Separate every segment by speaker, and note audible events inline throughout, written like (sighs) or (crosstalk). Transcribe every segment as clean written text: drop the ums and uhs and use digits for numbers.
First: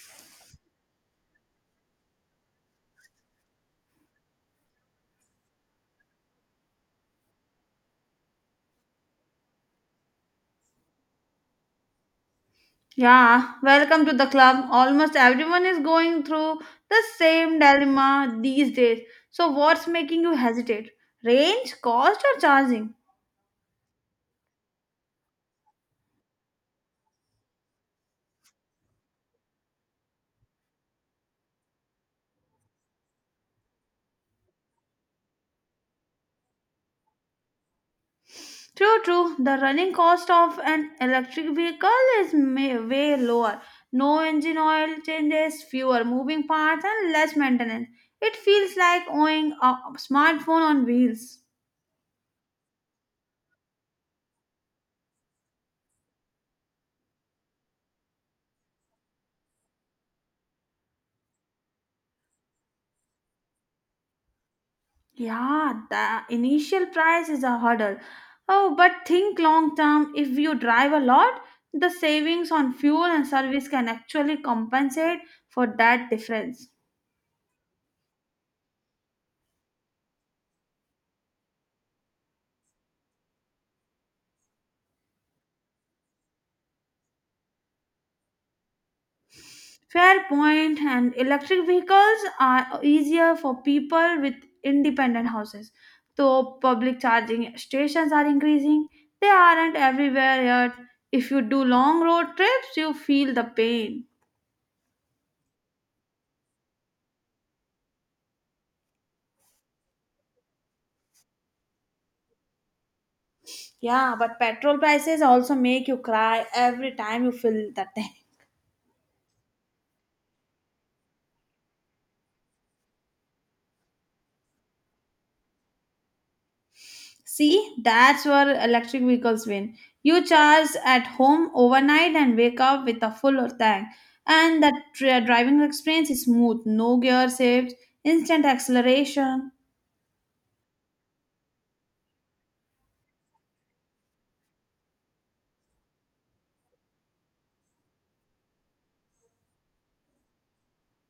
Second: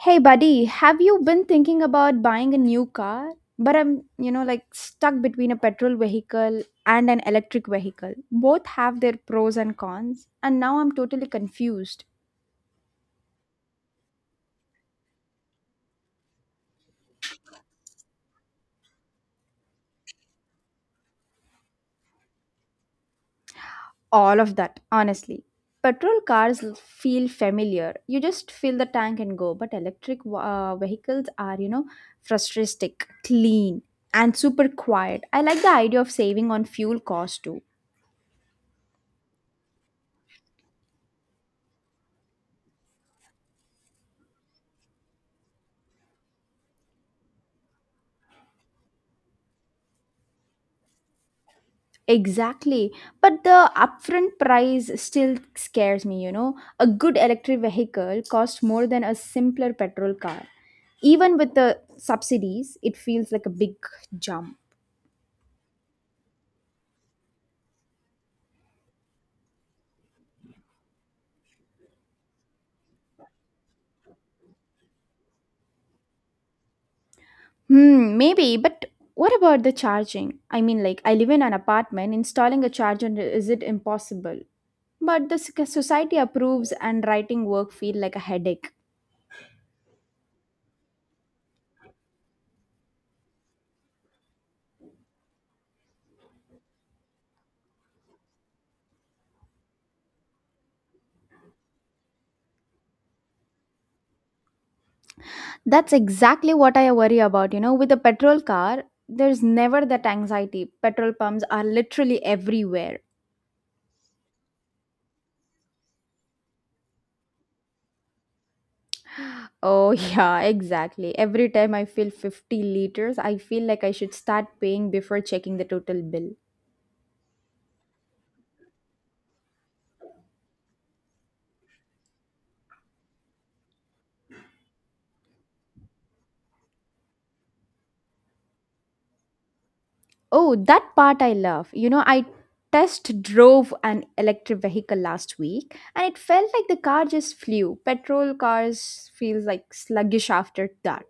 Speaker 1: Hey buddy, have you been thinking about buying a new car? But I'm, you know, like stuck between a petrol vehicle and an electric vehicle. Both have their pros and cons, and now I'm totally confused.
Speaker 2: Yeah, welcome to the club. Almost everyone is going through the same dilemma these days. So, what's making you hesitate? Range, cost, or charging?
Speaker 1: All of that, honestly. Petrol cars feel familiar. You just fill the tank and go. But electric vehicles are, you know, futuristic, clean, and super quiet. I like the idea of saving on fuel cost too.
Speaker 2: True, true. The running cost of an electric vehicle is way lower. No engine oil changes, fewer moving parts, and less maintenance. It feels like owning a smartphone on wheels.
Speaker 1: Exactly. But the upfront price still scares me, you know. A good electric vehicle costs more than a simpler petrol car. Even with the subsidies, it feels like a big jump.
Speaker 2: Yeah, the initial price is a hurdle. Oh, but think long term. If you drive a lot, the savings on fuel and service can actually compensate for that difference.
Speaker 1: Hmm, maybe, but what about the charging? I live in an apartment, installing a charger is it impossible? But the society approves and writing work feel like a headache.
Speaker 2: Fair point, and electric vehicles are easier for people with independent houses. Though public charging stations are increasing, they aren't everywhere yet. If you do long road trips, you feel the pain.
Speaker 1: That's exactly what I worry about. You know, with a petrol car, there's never that anxiety. Petrol pumps are literally everywhere.
Speaker 2: Yeah, but petrol prices also make you cry every time you fill that tank.
Speaker 1: Oh, (laughs) yeah, exactly. Every time I fill 50 liters, I feel like I should start paying before checking the total bill.
Speaker 2: (laughs) See, that's where electric vehicles win. You charge at home overnight and wake up with a full tank. And that driving experience is smooth, no gear shifts, instant acceleration.
Speaker 1: Oh, that part I love. You know, I test drove an electric vehicle last week and it felt like the car just flew. Petrol cars feels like sluggish after that.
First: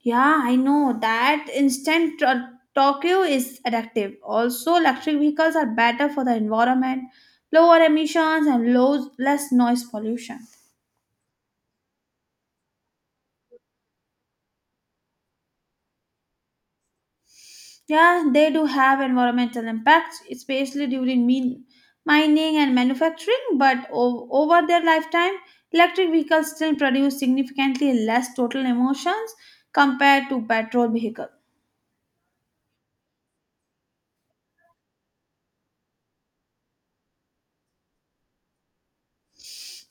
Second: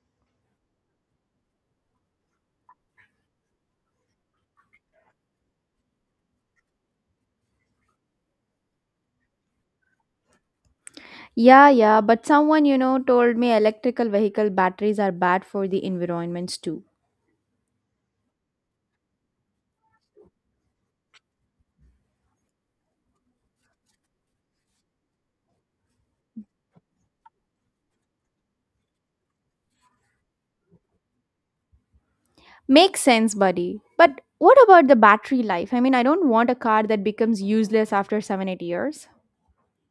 Speaker 2: Yeah, I know that instant Tokyo is addictive. Also, electric vehicles are better for the environment, lower emissions, and low, less noise pollution.
Speaker 1: Yeah, yeah, but someone, you know, told me electrical vehicle batteries are bad for the environments too.
Speaker 2: Yeah, they do have environmental impacts, especially during mining and manufacturing, but over their lifetime, electric vehicles still produce significantly less total emissions compared to petrol vehicles.
Speaker 1: Makes sense, buddy. But what about the battery life? I mean, I don't want a car that becomes useless after 7 8 years.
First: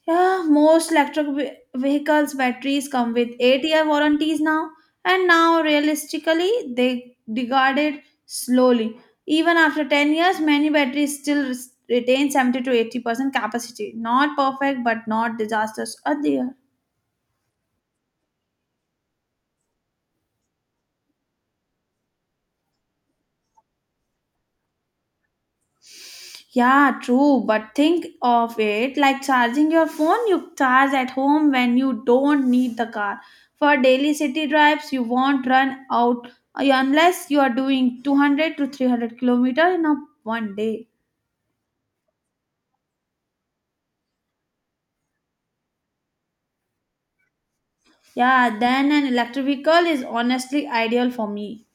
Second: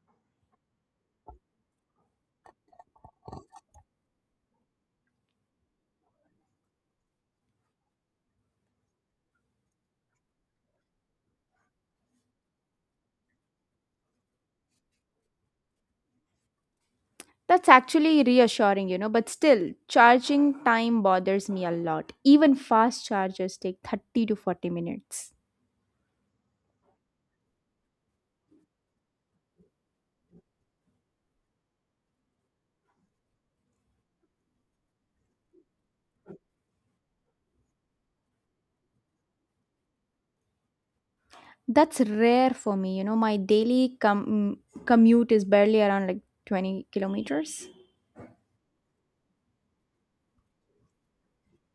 Speaker 2: Yeah, most electric vehicles batteries come with 8-year warranties now, and now realistically they degraded slowly. Even after 10 years, many batteries still retain 70 to 80% capacity. Not perfect, but not disastrous either.
Speaker 1: That's actually reassuring, you know, but still, charging time bothers me a lot. Even fast chargers take 30 to 40 minutes.
Speaker 2: Yeah, true. But think of it like charging your phone. You charge at home when you don't need the car. For daily city drives, you won't run out unless you are doing 200 to 300 kilometer in a one day.
Speaker 1: That's rare for me, you know, my daily commute is barely around like 20 kilometers.
Speaker 2: Yeah, then an electric vehicle is honestly ideal for me.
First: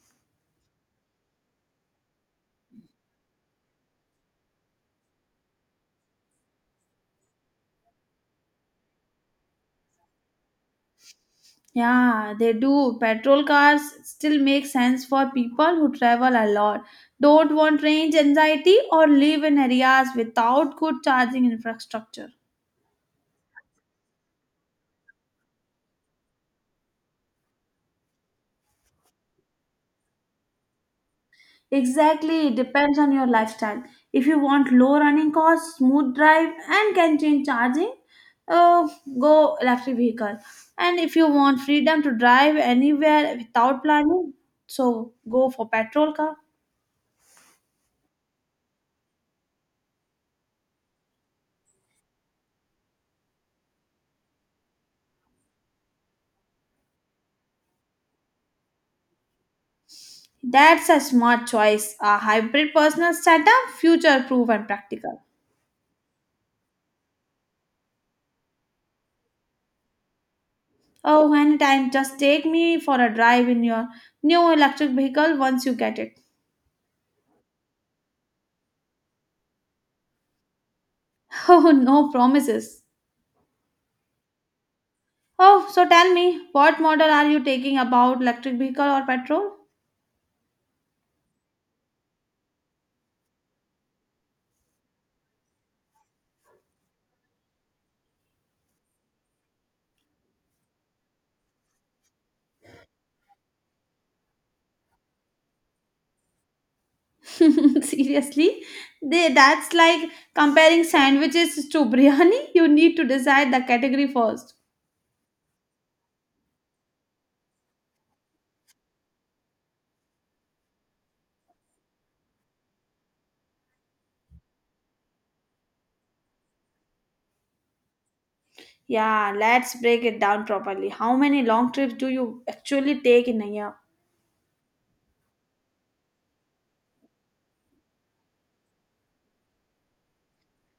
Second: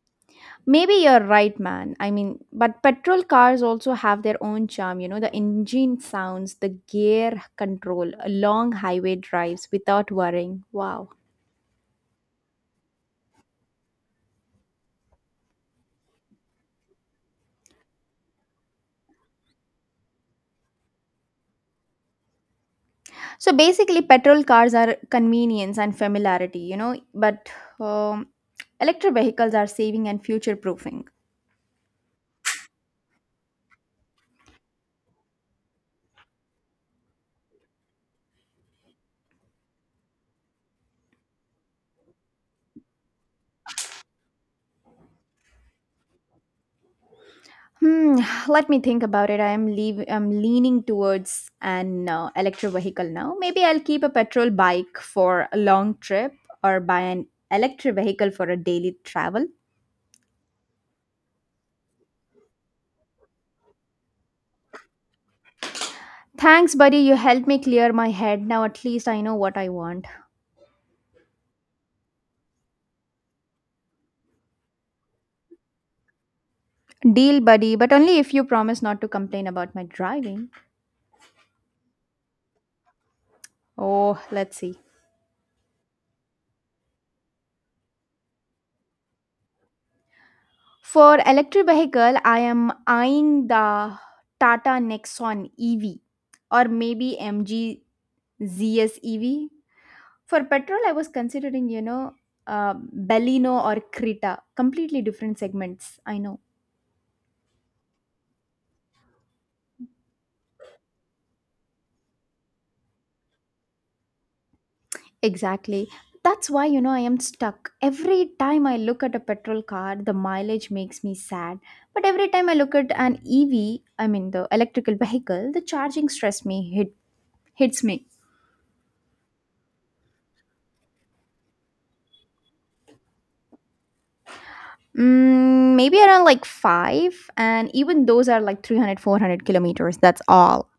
Speaker 1: Maybe you're right, man. I mean, but petrol cars also have their own charm, you know, the engine sounds, the gear control, long highway drives without worrying. Wow.
Speaker 2: Yeah, they do. Petrol cars still make sense for people who travel a lot, don't want range anxiety, or live in areas without good charging infrastructure.
Speaker 1: So basically, petrol cars are convenience and familiarity, you know, but um, electric vehicles are saving and future proofing.
Speaker 2: Exactly, it depends on your lifestyle. If you want low running costs, smooth drive, and can-change charging, uh, go electric vehicle. And if you want freedom to drive anywhere without planning, so go for petrol car.
Speaker 1: Hmm, (sighs) let me think about it. I am leav I'm leaning towards an electric vehicle now. Maybe I'll keep a petrol bike for a long trip or buy an electric vehicle for a daily travel.
Speaker 2: That's a smart choice. A hybrid personal setup, future-proof and practical.
Speaker 1: Thanks, buddy. You helped me clear my head. Now at least I know what I want.
Speaker 2: Oh, anytime, just take me for a drive in your new electric vehicle once you get it.
Speaker 1: Deal, buddy, but only if you promise not to complain about my driving.
Speaker 2: (laughs) Oh, no promises.
Speaker 1: Oh, let's see.
Speaker 2: Oh, so tell me, what model are you taking about electric vehicle or petrol?
Speaker 1: For electric vehicle, I am eyeing the Tata Nexon EV or maybe MG ZS EV. For petrol, I was considering, you know, Bellino or Krita. Completely different segments. I know.
Speaker 2: (laughs) Seriously? They, that's like comparing sandwiches to biryani. (laughs) You need to decide the category first.
Speaker 1: Exactly. That's why, you know, I am stuck. Every time I look at a petrol car, the mileage makes me sad. But every time I look at an EV, I mean the electrical vehicle, the charging stress me hits me.
Speaker 2: Yeah, let's break it down properly. How many long trips do you actually take in a year?
Speaker 1: Mm, maybe around like 5 and even those are like 300, 400 kilometers. That's all.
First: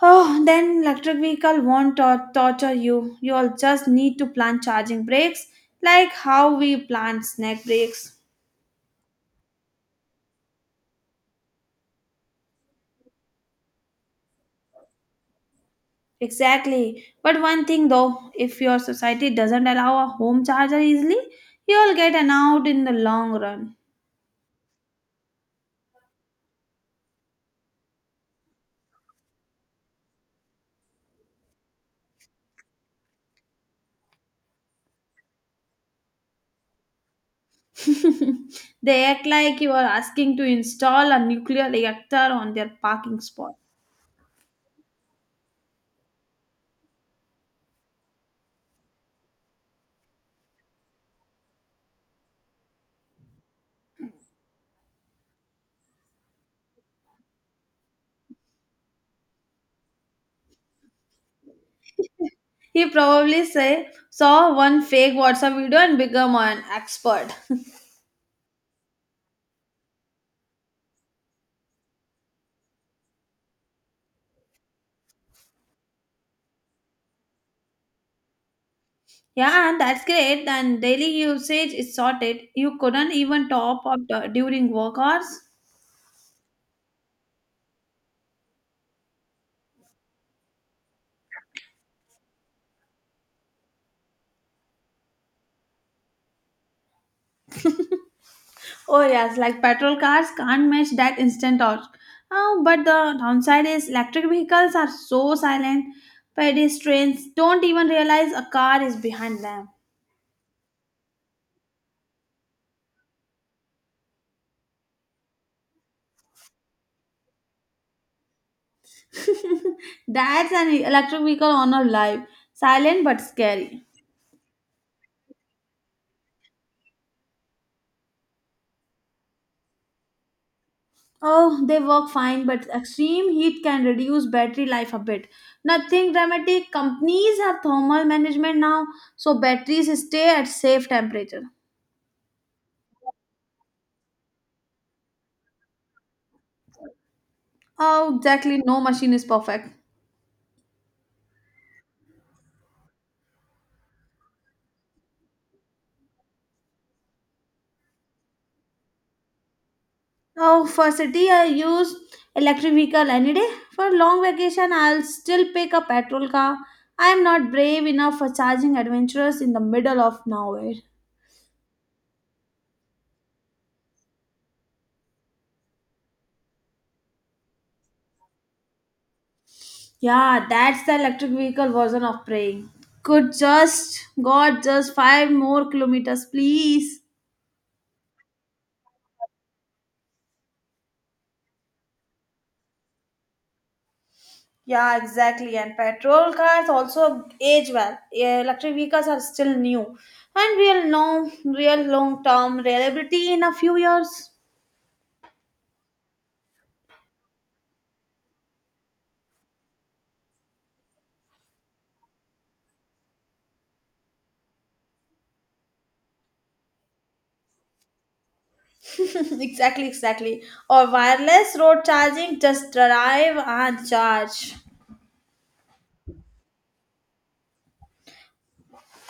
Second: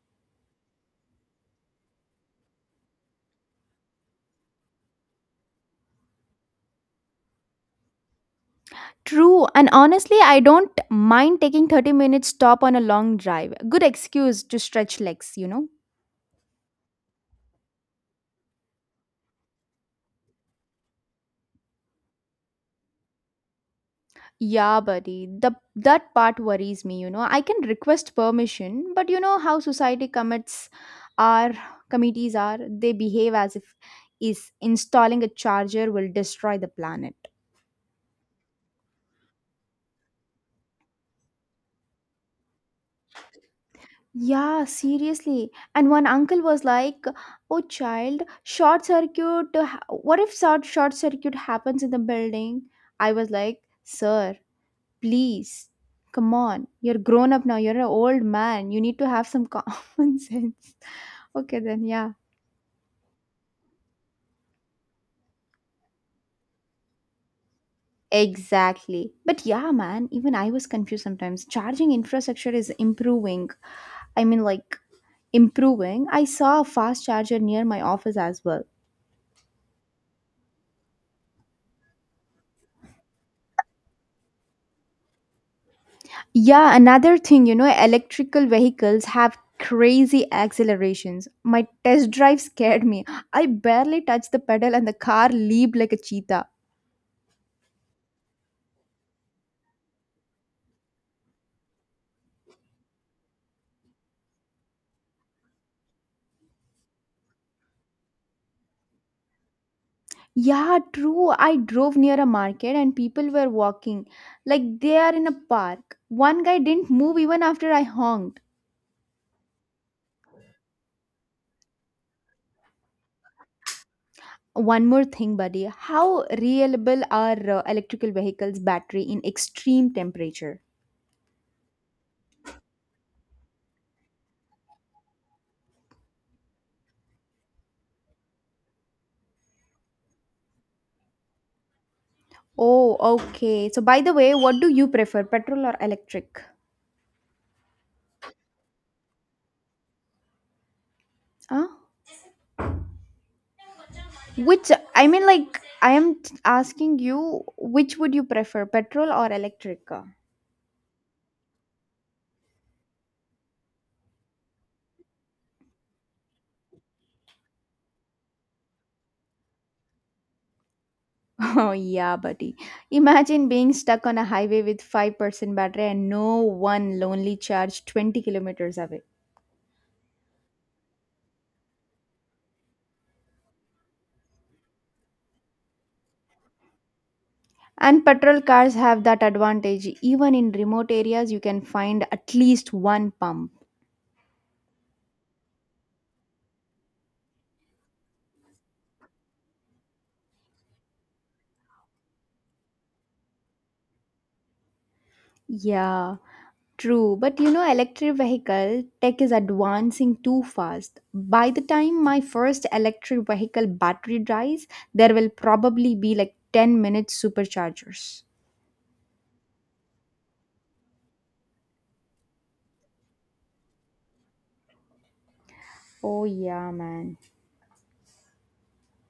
Speaker 2: Oh, then electric vehicle won't torture you. You'll just need to plan charging breaks, like how we plan snack breaks.
Speaker 1: True, and honestly, I don't mind taking 30 minutes stop on a long drive. Good excuse to stretch legs, you know.
Speaker 2: Exactly. But one thing though, if your society doesn't allow a home charger easily, you'll get an out in the long run.
Speaker 1: Yeah, buddy. The That part worries me, you know. I can request permission, but you know how society commits are committees are, they behave as if is installing a charger will destroy the planet.
Speaker 2: (laughs) They act like you are asking to install a nuclear reactor on their parking spot.
Speaker 1: Yeah, seriously. And one uncle was like, "Oh, child, short circuit. What if short circuit happens in the building?" I was like, "Sir, please, come on. You're grown up now. You're an old man. You need to have some (laughs) common sense." Okay, then, yeah.
Speaker 2: (laughs) He probably say saw one fake WhatsApp video and become an expert. (laughs)
Speaker 1: Exactly. But yeah, man, even I was confused sometimes. Charging infrastructure is improving. I mean, like improving. I saw a fast charger near my office as well.
Speaker 2: Yeah, and that's great. And daily usage is sorted. You couldn't even top up during work hours.
Speaker 1: Yeah, another thing, you know, electrical vehicles have crazy accelerations. My test drive scared me. I barely touched the pedal and the car leaped like a cheetah.
Speaker 2: Oh yes, like petrol cars can't match that instant torque. But the downside is electric vehicles are so silent. Pedestrians don't even realize a car is behind them.
Speaker 1: Yeah, true. I drove near a market and people were walking like they are in a park. One guy didn't move even after I honked.
Speaker 2: (laughs) That's an electric vehicle on a life. Silent but scary.
Speaker 1: One more thing, buddy. How reliable are electrical vehicles' battery in extreme temperature?
Speaker 2: Oh, they work fine, but extreme heat can reduce battery life a bit. Nothing dramatic. Companies have thermal management now, so batteries stay at safe temperature.
Speaker 1: Oh, okay. So, by the way, what do you prefer, petrol or electric?
Speaker 2: Oh, exactly. No machine is perfect.
Speaker 1: Huh? Which I am asking you, which would you prefer, petrol or electric car? (laughs)
Speaker 2: Oh, for city, I use electric vehicle any day. For long vacation, I'll still pick a petrol car. I'm not brave enough for charging adventurers in the middle of nowhere.
Speaker 1: Oh yeah, buddy. Imagine being stuck on a highway with 5% battery and no one lonely charge 20 kilometers away.
Speaker 2: Yeah, that's the electric vehicle version of praying. Could just, God, just 5 more kilometers, please.
Speaker 1: And petrol cars have that advantage. Even in remote areas, you can find at least one pump.
Speaker 2: Yeah, exactly. And petrol cars also age well. Yeah, electric vehicles are still new, and we'll know real long-term reliability in a few years.
Speaker 1: Yeah. True, but you know, electric vehicle tech is advancing too fast. By the time my first electric vehicle battery dies, there will probably be like 10-minute superchargers.
Speaker 2: (clears throat) Exactly, exactly. Or wireless road charging, just drive and charge.
Speaker 1: Oh, yeah, man.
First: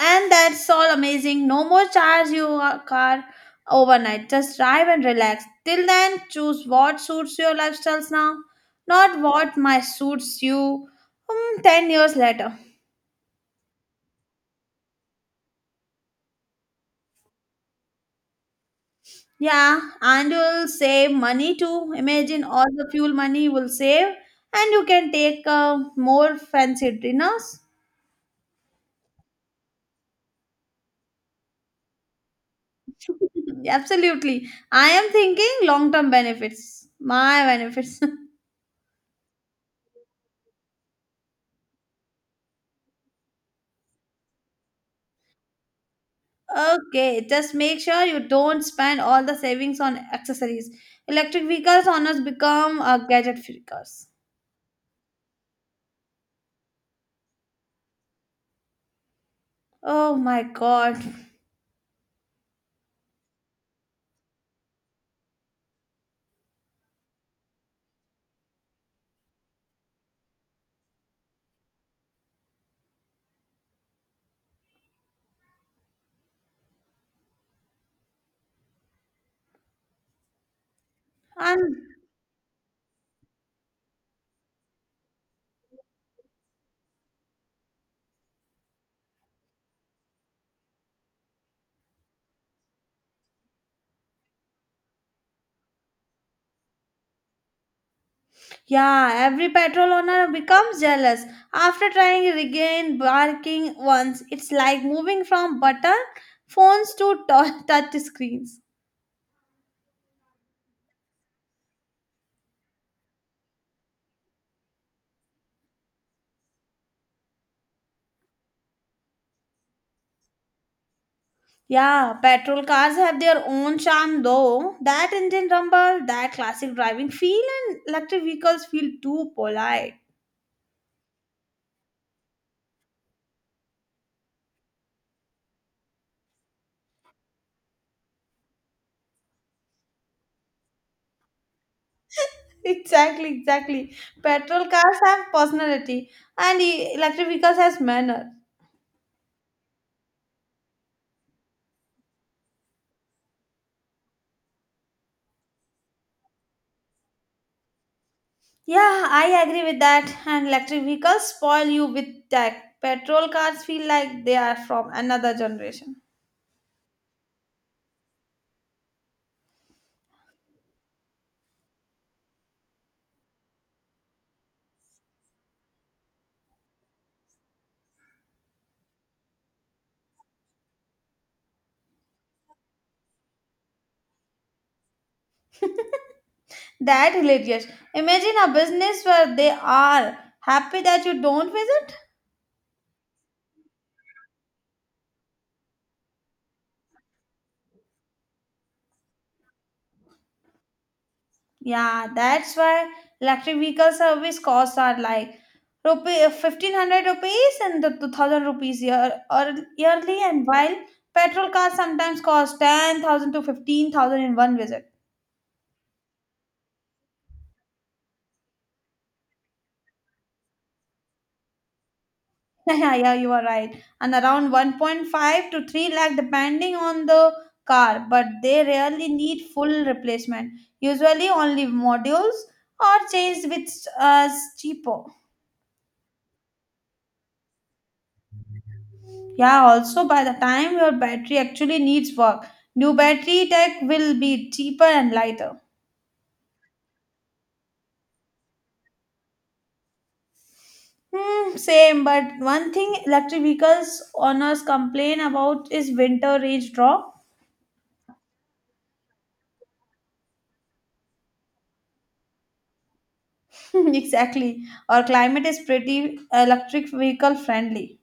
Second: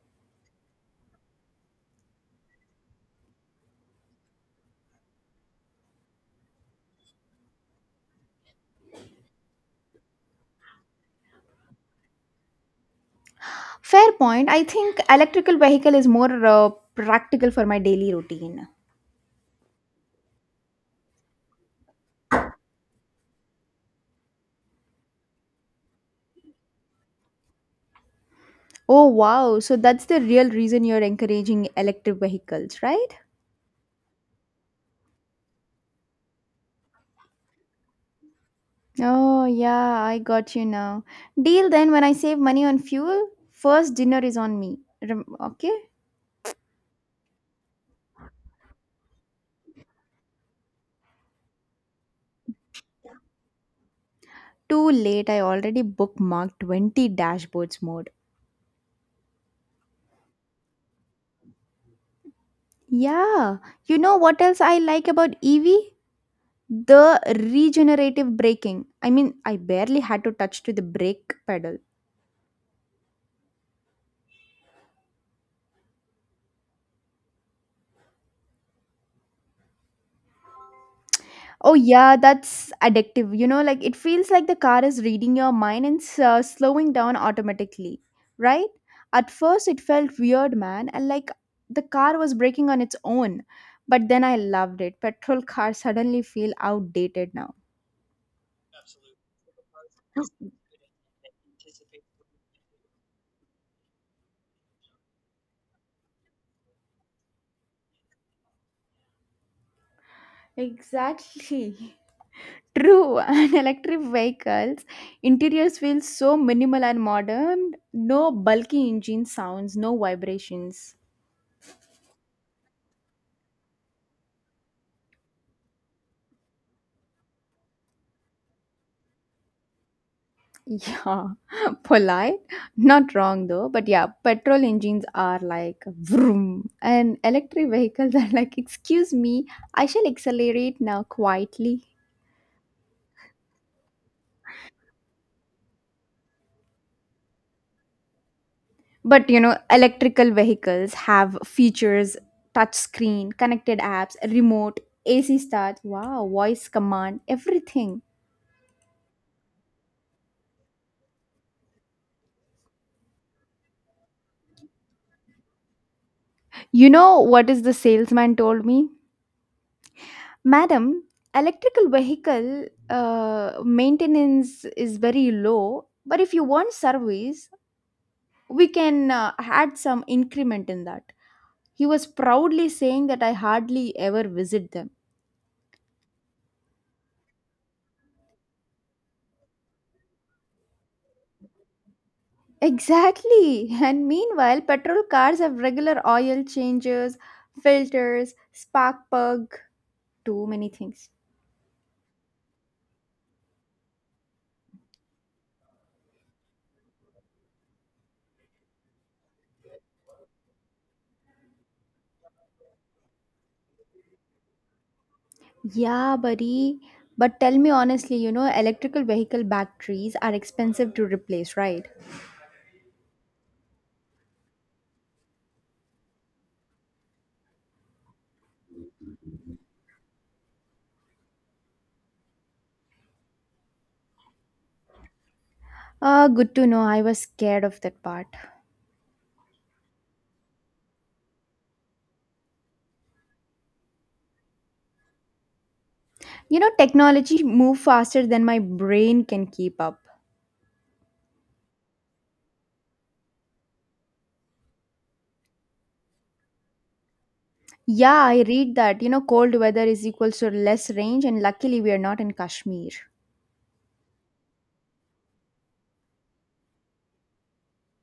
Speaker 2: And that's all amazing. No more charge your car overnight. Just drive and relax. Till then, choose what suits your lifestyles now, not what might suits you 10 years later.
Speaker 1: Fair point. I think electrical vehicle is more practical for my daily routine.
Speaker 2: Yeah, and you'll save money too. Imagine all the fuel money you will save, and you can take more fancy dinners.
Speaker 1: Oh, wow. So that's the real reason you're encouraging electric vehicles, right?
Speaker 2: (laughs) Absolutely. I am thinking long term benefits. My benefits. (laughs)
Speaker 1: Oh, yeah, I got you now. Deal then when I save money on fuel, first dinner is on me. Okay?
Speaker 2: Okay, just make sure you don't spend all the savings on accessories. Electric vehicles honors become a gadget freakers.
Speaker 1: Too late, I already bookmarked 20 dashboards mode.
Speaker 2: Oh my god.
Speaker 1: Yeah, you know what else I like about EV? The regenerative braking. I mean, I barely had to touch to the brake pedal. Oh
Speaker 2: And
Speaker 1: yeah, that's addictive. You know, like it feels like the car is reading your mind and slowing down automatically, right? At first, it felt weird, man, and like the car was braking on its own. But then I loved it. Petrol (laughs) cars suddenly feel outdated now.
Speaker 2: yeah, every petrol owner becomes jealous after trying to regain barking once. It's like moving from button phones to (laughs) touch screens.
Speaker 1: Exactly. (laughs) True. (laughs) And electric vehicles' interiors feel so minimal and modern. No bulky engine sounds, no vibrations.
Speaker 2: Yeah, petrol cars have their own charm though. That engine rumble, that classic driving feel, and electric vehicles feel too polite.
Speaker 1: Yeah, (laughs) polite. Not wrong though. But yeah, petrol engines are like vroom, and electric vehicles are like, excuse me, I shall accelerate now quietly.
Speaker 2: (laughs) Exactly, exactly. Petrol cars have personality, and electric vehicles has manner.
Speaker 1: But you know, electrical vehicles have features, touch screen, connected apps, remote, AC start, wow, voice command, everything.
Speaker 2: Yeah, I agree with that. And electric vehicles spoil you with tech. Petrol cars feel like they are from another generation.
Speaker 1: You know what is the salesman told me? Madam, electrical vehicle maintenance is very low, but if you want service, we can add some increment in that. He was proudly saying that I hardly ever visit them.
Speaker 2: (laughs) That hilarious. Imagine a business where they are happy that you don't visit.
Speaker 1: Exactly. (laughs) And meanwhile, petrol cars have regular oil changes, filters, spark plug, too many things.
Speaker 2: Yeah, that's why electric vehicle service costs are like rupee 1,500 rupees and the 2,000 rupees year or yearly, and while petrol cars sometimes cost 10,000 to 15,000 in one visit.
Speaker 1: Yeah, buddy. But tell me honestly, you know, electrical vehicle batteries are expensive to replace, right?
Speaker 2: (laughs) Yeah, yeah, you are right, and around 1.5 to 3 lakh depending on the car, but they rarely need full replacement. Usually, only modules or changed, which is cheaper.
Speaker 1: Ah, good to know. I was scared of that part.
Speaker 2: Yeah, also by the time your battery actually needs work, new battery tech will be cheaper and lighter.
Speaker 1: You know, technology move faster than my brain can keep up.
Speaker 2: Hmm, same, but one thing electric vehicles owners complain about is winter range drop.
Speaker 1: Yeah, I read that. You know, cold weather is equals to less range, and luckily we are not in Kashmir.
Speaker 2: (laughs) Exactly. Our climate is pretty electric vehicle friendly.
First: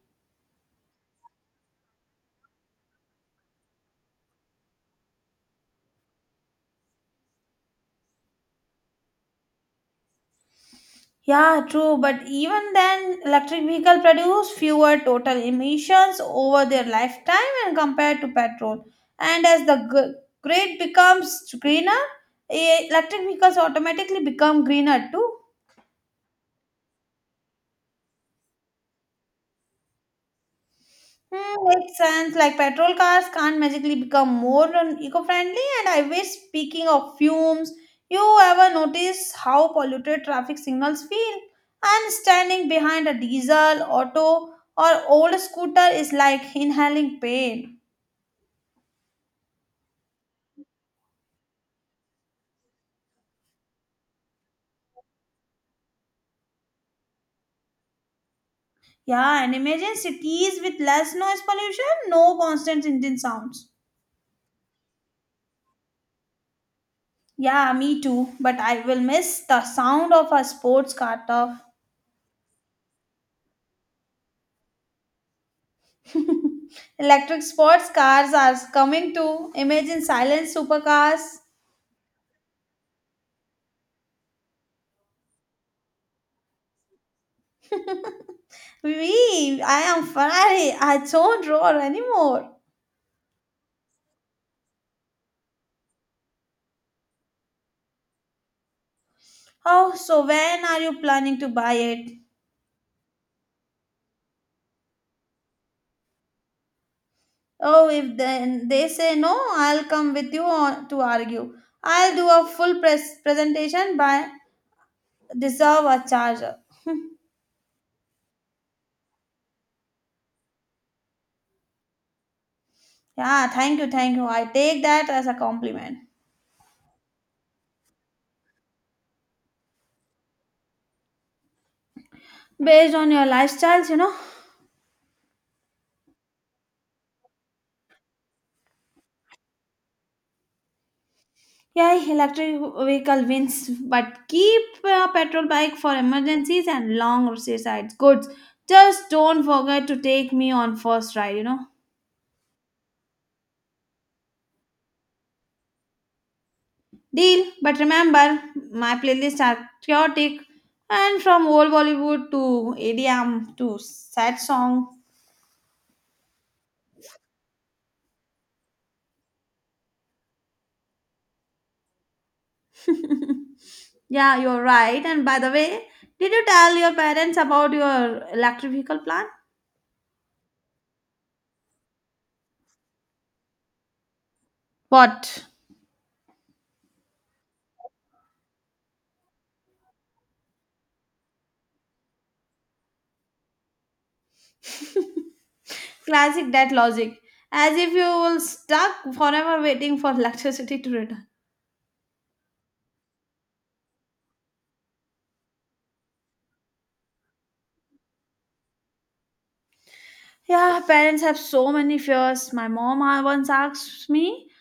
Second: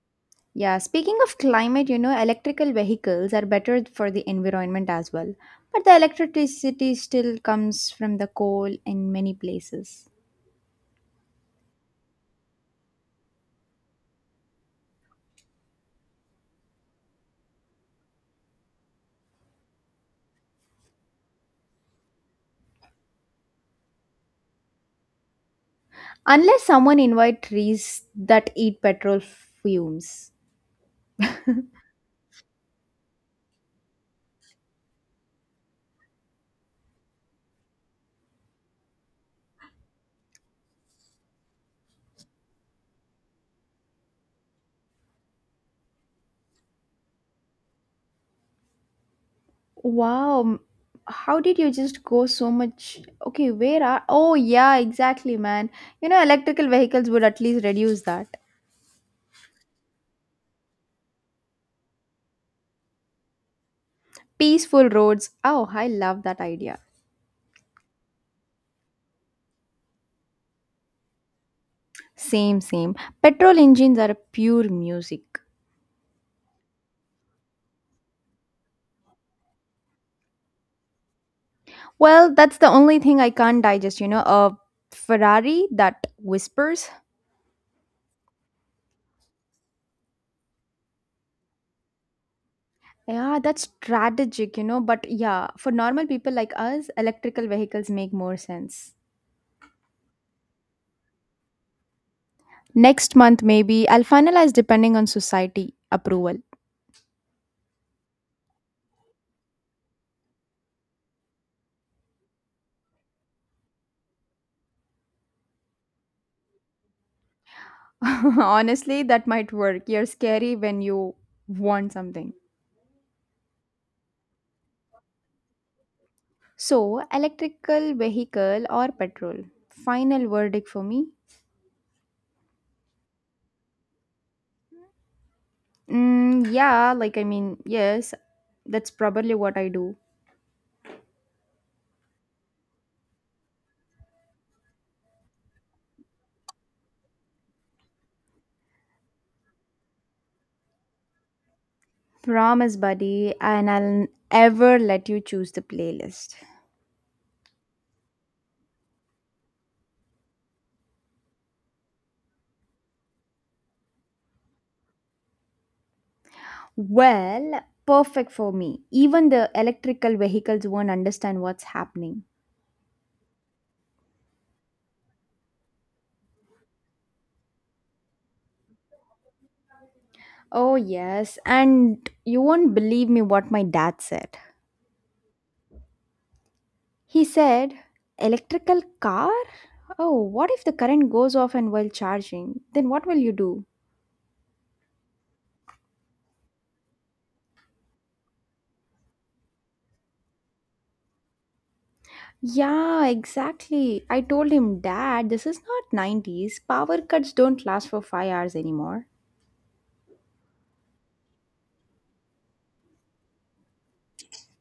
Speaker 1: Yeah, speaking of climate, you know, electrical vehicles are better for the environment as well. But the electricity still comes from the coal in many places.
Speaker 2: Yeah, true, but even then, electric vehicle produce fewer total emissions over their lifetime and compared to petrol. And as the grid becomes greener, electric vehicles automatically become greener too.
Speaker 1: Unless someone invite trees that eat petrol fumes.
Speaker 2: Hmm, makes sense. Like petrol cars can't magically become more eco-friendly. And I wish, speaking of fumes, you ever notice how polluted traffic signals feel? And standing behind a diesel, auto, or old scooter is like inhaling pain.
Speaker 1: Wow, how did you just go so much? Okay, where are? Oh, yeah, exactly, man. You know, electrical vehicles would at least reduce that.
Speaker 2: Yeah, and imagine cities with less noise pollution, no constant engine sounds.
Speaker 1: Peaceful roads. Oh, I love that idea.
Speaker 2: Yeah, me too. But I will miss the sound of a sports car turf.
Speaker 1: Same, same. Petrol engines are pure music.
Speaker 2: Electric sports cars are coming to imagine silent supercars.
Speaker 1: Well, that's the only thing I can't digest, you know, a Ferrari that whispers.
Speaker 2: (laughs) We, I am Ferrari. I don't roar anymore.
Speaker 1: Yeah, that's strategic, you know, but yeah, for normal people like us, electrical vehicles make more sense.
Speaker 2: Oh, so when are you planning to buy it?
Speaker 1: Next month, maybe I'll finalize depending on society approval.
Speaker 2: Oh, if then they say no, I'll come with you on, to argue. I'll do a full presentation by deserve a charger.
Speaker 1: (laughs) Honestly, that might work. You're scary when you want something.
Speaker 2: Yeah, thank you, thank you. I take that as a compliment.
Speaker 1: So, electrical vehicle or petrol? Final verdict for me?
Speaker 2: Based on your lifestyles, you know,
Speaker 1: Mm, yeah, yes, that's probably what I do.
Speaker 2: yeah, electric vehicle wins, but keep a petrol bike for emergencies and long suicides. Goods. Just don't forget to take me on first ride.
Speaker 1: Promise, buddy, and I'll ever let you choose the playlist.
Speaker 2: Deal. But remember, my playlists are chaotic and from old Bollywood to ADM to sad song.
Speaker 1: Well, perfect for me. Even the electrical vehicles won't understand what's happening.
Speaker 2: (laughs) Yeah, you're right. And by the way, did you tell your parents about your electric vehicle plan?
Speaker 1: Oh, yes, and you won't believe me what my dad said.
Speaker 2: What?
Speaker 1: He said, electrical car? Oh, what if the current goes off and while charging? Then what will you do?
Speaker 2: Classic that logic. As if you will stuck forever waiting for electricity to return.
Speaker 1: Yeah, exactly. I told him, Dad, this is not 90s. Power cuts don't last for 5 hours anymore.
Speaker 2: Yeah, parents have so many fears. My mom once asked me,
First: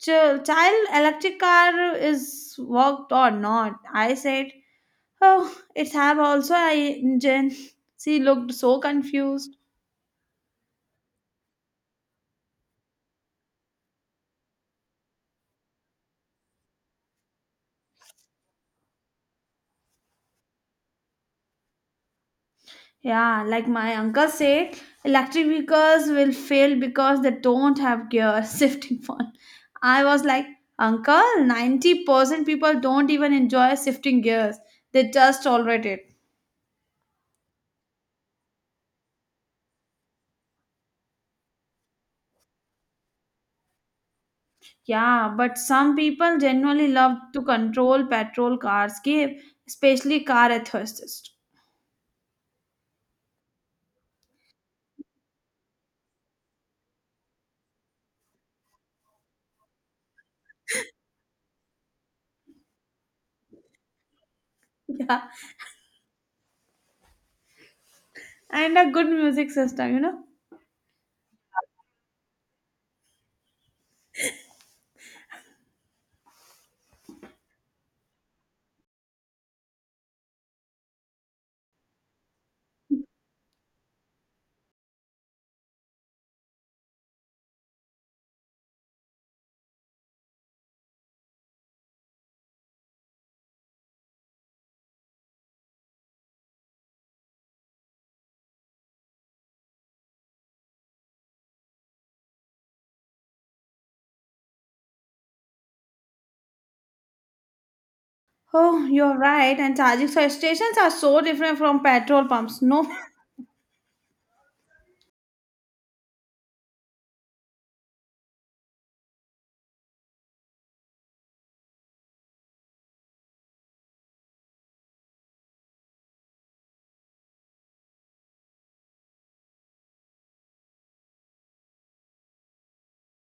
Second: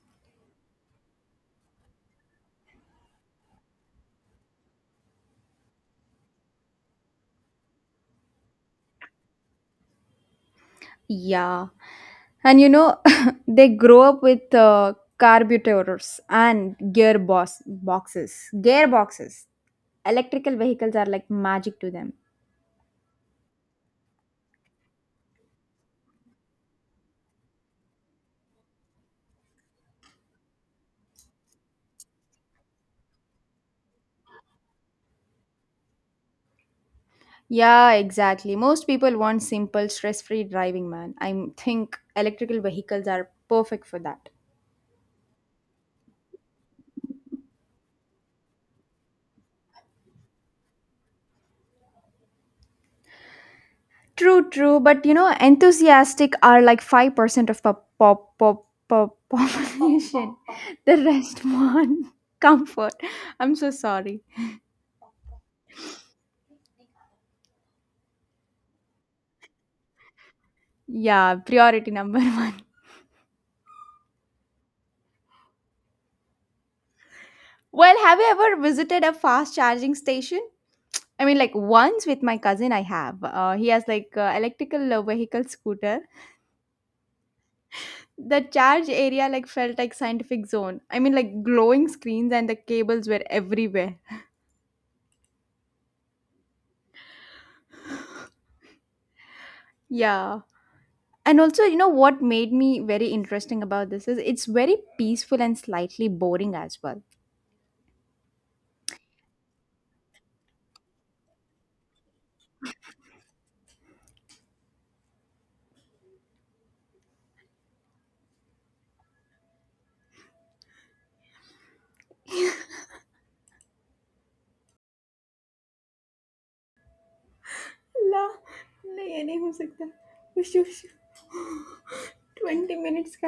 Speaker 2: Child electric car is worked or not? I said, oh, it's have also a engine. (laughs) She looked so confused.
Speaker 1: Yeah. And you know, (laughs) they grow up with carburetors and gearbox boxes. Gearboxes. Electrical vehicles are like magic to them.
Speaker 2: Yeah, like my uncle said, electric vehicles will fail because they don't have gear (laughs) shifting fun. I was like, Uncle, 90% people don't even enjoy shifting gears. They just tolerate it.
Speaker 1: Yeah, exactly. Most people want simple, stress-free driving, man. I think electrical vehicles are perfect for that.
Speaker 2: Yeah, but some people genuinely love to control petrol cars give, especially car enthusiasts.
Speaker 1: True, true. But you know, enthusiastic are like 5% of pop population. (laughs) The rest want (laughs) comfort. I'm so sorry.
Speaker 2: (laughs) Yeah, and a good music system.
Speaker 1: Yeah, priority number (laughs) one. Well, have you ever visited a fast charging station? Once with my cousin, I have. He has like electrical vehicle scooter. The charge area like felt like scientific zone. Glowing screens and the cables were everywhere. Yeah, and also you know what made me very interesting about this is it's very peaceful and slightly boring as well.
Speaker 2: Oh, you're right. And charging stations are so different from petrol pumps. No (laughs)
Speaker 1: ला नहीं ये नहीं हो सकता कुछ twenty minutes का (gasps)